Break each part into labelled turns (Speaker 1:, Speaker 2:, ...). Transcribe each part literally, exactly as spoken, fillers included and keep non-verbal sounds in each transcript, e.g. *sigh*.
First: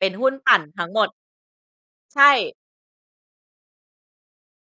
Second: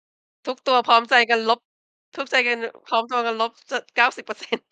Speaker 1: เป็นหุ้นป
Speaker 2: ทุ
Speaker 1: ั
Speaker 2: ก
Speaker 1: ่น
Speaker 2: ตัว
Speaker 1: ทั้
Speaker 2: พ
Speaker 1: ง
Speaker 2: ร้อ
Speaker 1: หม
Speaker 2: ม
Speaker 1: ด
Speaker 2: ใจกันลบ
Speaker 1: ใช
Speaker 2: ทุกใจก
Speaker 1: ่
Speaker 2: ัน น พร้อมตัวกันลบ จด เก้าสิบเปอร์เซ็นต์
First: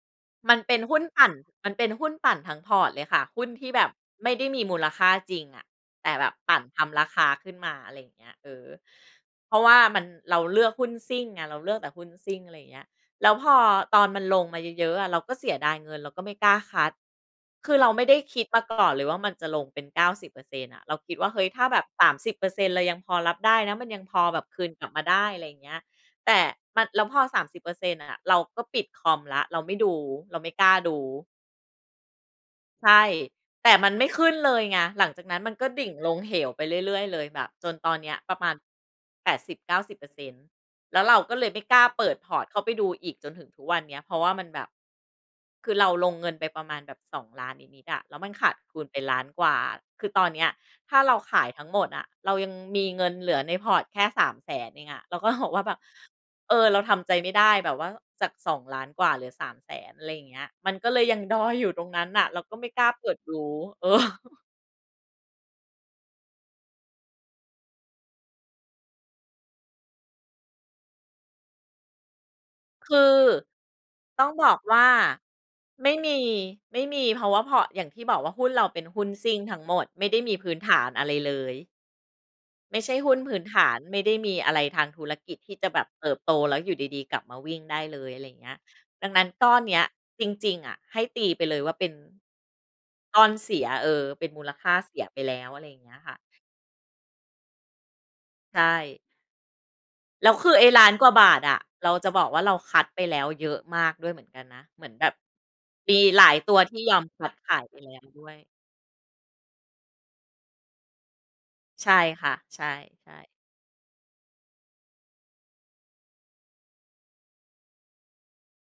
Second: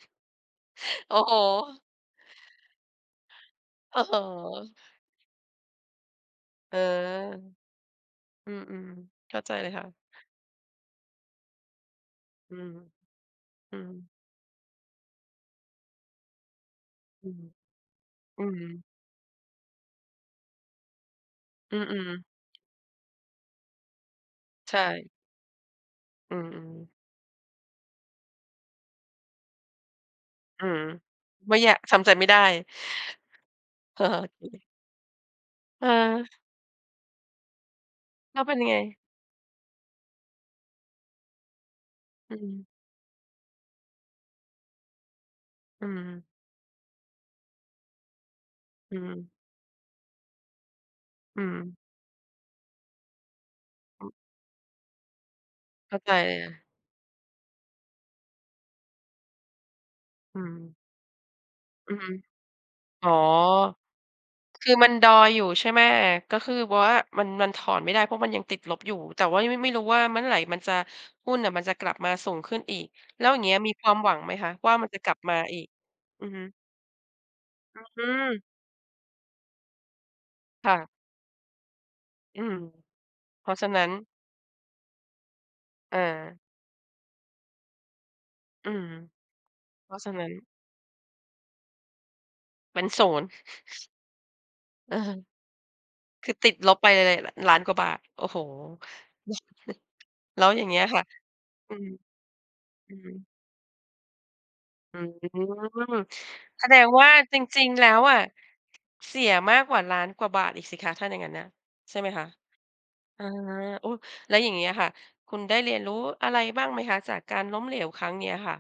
Speaker 1: มันเป็นหุ้น
Speaker 2: โอ้
Speaker 1: ปั่
Speaker 2: โ
Speaker 1: น
Speaker 2: ฮ
Speaker 1: มันเป็นหุ้นปั่นทั้ง พอร์ต เลยค่ะ หุ้นที่แบบ
Speaker 2: โอ้โฮ
Speaker 1: ไม่ได้มีมูลค่าจริงอะ แต่แบบปั่น
Speaker 2: เอ
Speaker 1: ท
Speaker 2: อ
Speaker 1: ำราคาขึ้นมา อะไรอย่างเงี้ย เ
Speaker 2: อ
Speaker 1: อ
Speaker 2: ื
Speaker 1: อ
Speaker 2: ม ๆ เข้าใ
Speaker 1: เ
Speaker 2: จ
Speaker 1: พราะ
Speaker 2: เล
Speaker 1: ว
Speaker 2: ย
Speaker 1: ่า
Speaker 2: ค่ะ
Speaker 1: มัน เราเลือกหุ้นซิ่งอะ เราเลือกแต่หุ้นซิ่ง อะ
Speaker 2: อื
Speaker 1: ไรอย่า
Speaker 2: ม
Speaker 1: งเงี้ย แล้วพอ
Speaker 2: อื
Speaker 1: ตอ
Speaker 2: ม
Speaker 1: นมันลงมาเยอะ ๆ อะ เราก็เสียดายเงินเราก็ไม่กล้าคัต
Speaker 2: อืม
Speaker 1: คือเราไม่ได้ค
Speaker 2: อ
Speaker 1: ิ
Speaker 2: ื
Speaker 1: ดมาก
Speaker 2: ม
Speaker 1: ่อนเลยว่ามันจะลงเป็น เก้าสิบเปอร์เซ็นต์ อะ เราคิดว่า เฮ้ย ถ้า
Speaker 2: อ
Speaker 1: แ
Speaker 2: ื
Speaker 1: บบ ส
Speaker 2: อ
Speaker 1: าม
Speaker 2: ๆ
Speaker 1: สิบเปอร์เซ็นต์ เรายังพอรับได้นะ มันยังพอแบบคืน
Speaker 2: ใช
Speaker 1: กลับมา
Speaker 2: ่
Speaker 1: ได้ อะไรอย่างเงี้ย แต
Speaker 2: อื
Speaker 1: ่
Speaker 2: อ
Speaker 1: มั
Speaker 2: ๆ
Speaker 1: น แล้วพอ สามสิบเปอร์เซ็นต์ น่ะ ๆ เราก็ปิดคอมแล้ว เราไม่ดู เราไม่
Speaker 2: อ
Speaker 1: ก
Speaker 2: ื
Speaker 1: ล้า
Speaker 2: ม
Speaker 1: ดู
Speaker 2: ไม่แยะ ทำใจไม่ได้
Speaker 1: ใช่ แต่มัน
Speaker 2: โ
Speaker 1: ไ
Speaker 2: อ
Speaker 1: ม่ขึ้นเล
Speaker 2: เ
Speaker 1: ย
Speaker 2: ค
Speaker 1: ไง หลังจากนั้นมันก็ดิ่งลง
Speaker 2: เออ
Speaker 1: เหวไปเรื่อย ๆ เลยแบบจนตอนเนี้ยปร
Speaker 2: แ
Speaker 1: ะ
Speaker 2: ล้
Speaker 1: ม
Speaker 2: ว
Speaker 1: า
Speaker 2: เป
Speaker 1: ณ
Speaker 2: ็นยังไง?
Speaker 1: แปดสิบเก้าสิบเปอร์เซ็นต์ แล้วเราก็เลยไม่กล้าเปิด พ
Speaker 2: อื
Speaker 1: อร์ต เข้า
Speaker 2: ม
Speaker 1: ไปดูอีกจนถึงทุกวันเนี้ย เพราะว่ามันแบบ คือเ
Speaker 2: อ
Speaker 1: ร
Speaker 2: ื
Speaker 1: าลง
Speaker 2: ม
Speaker 1: เงินไปประมาณแบบ สองล้าน นิด ๆ อะ แล้วมันขาดคูณ
Speaker 2: อ
Speaker 1: ไ
Speaker 2: ื
Speaker 1: ป ล้า
Speaker 2: ม
Speaker 1: น กว่า คือตอนเนี้ย ถ้าเราข
Speaker 2: อื
Speaker 1: ายทั้ง
Speaker 2: ม
Speaker 1: หมดอะ เรายังมีเงินเหลือใน พอร์ต แค
Speaker 2: อ
Speaker 1: ่
Speaker 2: ือ
Speaker 1: สามแสน เองอะ เราก็หอกว่าแบบ
Speaker 2: เข้าใจ
Speaker 1: เออ เราทำใจไม่ได้แบบว่า จาก สองล้าน กว่าเหลือ สามแสน อะไรอย่างเง
Speaker 2: อื
Speaker 1: ี้ย มั
Speaker 2: ม
Speaker 1: นก็เลยยังดอยอยู่ตร
Speaker 2: อ
Speaker 1: ง
Speaker 2: ื
Speaker 1: นั้
Speaker 2: อ
Speaker 1: นน่ะ เราก็ไม่กล้าเ
Speaker 2: อ
Speaker 1: ป
Speaker 2: ๋อ
Speaker 1: ิดดู เออ
Speaker 2: คือมันดอยอยู่ใช่ไหม? ก็คือว่ามัน มันถอนไม่ได้ เพราะมันยังติดลบอยู่ แต่ว่าไม่ ไม่รู้ว่าเมื่อไหร่มันจะ หุ้นน่ะมันจะกลับมาสูงขึ้นอีก
Speaker 1: คือ
Speaker 2: แล้วอย่างเงี้ยมีความหวัง
Speaker 1: ต้
Speaker 2: ไ
Speaker 1: อ
Speaker 2: ห
Speaker 1: ง
Speaker 2: ม
Speaker 1: บ
Speaker 2: คะ
Speaker 1: อก
Speaker 2: ว่า
Speaker 1: ว่
Speaker 2: มั
Speaker 1: า
Speaker 2: นจะกลับมาอีก?
Speaker 1: ไม่มี
Speaker 2: อือฮึ
Speaker 1: ไม่มี เพราะว่า พอร์ต อย่างที
Speaker 2: อ
Speaker 1: ่บอกว่า
Speaker 2: ือ
Speaker 1: หุ้นเราเป็นหุ้นซิ่งทั้งหมด ไม่ได้มีพื้น
Speaker 2: ค
Speaker 1: ฐ
Speaker 2: ่
Speaker 1: า
Speaker 2: ะ
Speaker 1: นอะไรเลย
Speaker 2: อืม
Speaker 1: ไม่ใช่หุ้นพื้
Speaker 2: เ
Speaker 1: น
Speaker 2: พรา
Speaker 1: ฐ
Speaker 2: ะฉะ
Speaker 1: า
Speaker 2: น
Speaker 1: น
Speaker 2: ั้น
Speaker 1: ไม่ได้มีอะไรทางธุรกิจที่จะแบบ
Speaker 2: อ
Speaker 1: เติบโต
Speaker 2: า
Speaker 1: แล้วอยู่ดี ๆ กลับมาวิ่งได้เลย อะไรอย่างเงี้ย
Speaker 2: อืม
Speaker 1: ดังนั้นก้อนเนี้ย
Speaker 2: เพราะฉะน
Speaker 1: จ
Speaker 2: ั้น
Speaker 1: ริง ๆ อะ ให้ตีไปเลยว่าเป็น
Speaker 2: เป็น ศู
Speaker 1: ก
Speaker 2: น
Speaker 1: ้อ
Speaker 2: ย์
Speaker 1: นเสีย เออ เป็นมูลค่า
Speaker 2: เ
Speaker 1: เส
Speaker 2: ออ
Speaker 1: ียไปแล้ว อะไรอย่างเงี้ยค่ะ
Speaker 2: คือติดลบไปเลย น ล้าน กว่าบาท โอ้โฮ
Speaker 1: ใช่
Speaker 2: *unintelligible*
Speaker 1: แล้ว
Speaker 2: แล้
Speaker 1: ค
Speaker 2: ว
Speaker 1: ือ
Speaker 2: อย
Speaker 1: ไ
Speaker 2: ่
Speaker 1: อ
Speaker 2: า
Speaker 1: ้
Speaker 2: งเงี้
Speaker 1: ล้
Speaker 2: ย
Speaker 1: าน
Speaker 2: ค่ะ
Speaker 1: กว่าบาทอะ
Speaker 2: อื
Speaker 1: เ
Speaker 2: ม
Speaker 1: ราจะบอกว่า เราคัต
Speaker 2: อือ
Speaker 1: ไป
Speaker 2: ฮ
Speaker 1: แล้
Speaker 2: ึ
Speaker 1: วเยอะมากด้วยเหมือนกันนะ เหมือน
Speaker 2: อื
Speaker 1: แบ
Speaker 2: ม
Speaker 1: บมีหลายตัว
Speaker 2: แส
Speaker 1: ท
Speaker 2: ด
Speaker 1: ี่
Speaker 2: ง
Speaker 1: ยอ
Speaker 2: ว
Speaker 1: ม
Speaker 2: ่า
Speaker 1: คัต
Speaker 2: จ
Speaker 1: ขา
Speaker 2: ริ
Speaker 1: ย
Speaker 2: ง
Speaker 1: ไป
Speaker 2: ๆ แล
Speaker 1: แ
Speaker 2: ้
Speaker 1: ล้
Speaker 2: ว
Speaker 1: ว
Speaker 2: อะ
Speaker 1: ด้วย
Speaker 2: เสียมากกว่า ล้าน กว่าบาทอีกสิคะ ถ้าอย่างนั้นน่ะ
Speaker 1: ใช่
Speaker 2: ใช่ไหมค
Speaker 1: ค
Speaker 2: ะ?
Speaker 1: ่ะ ใช่
Speaker 2: อา
Speaker 1: ๆ
Speaker 2: อุ๊ย! แล้วอย่างงี้อะค่ะ คุณได้เรียนรู้อะไรบ้างไหมคะ จากการล้มเหลวครั้งนี้อะค่ะ?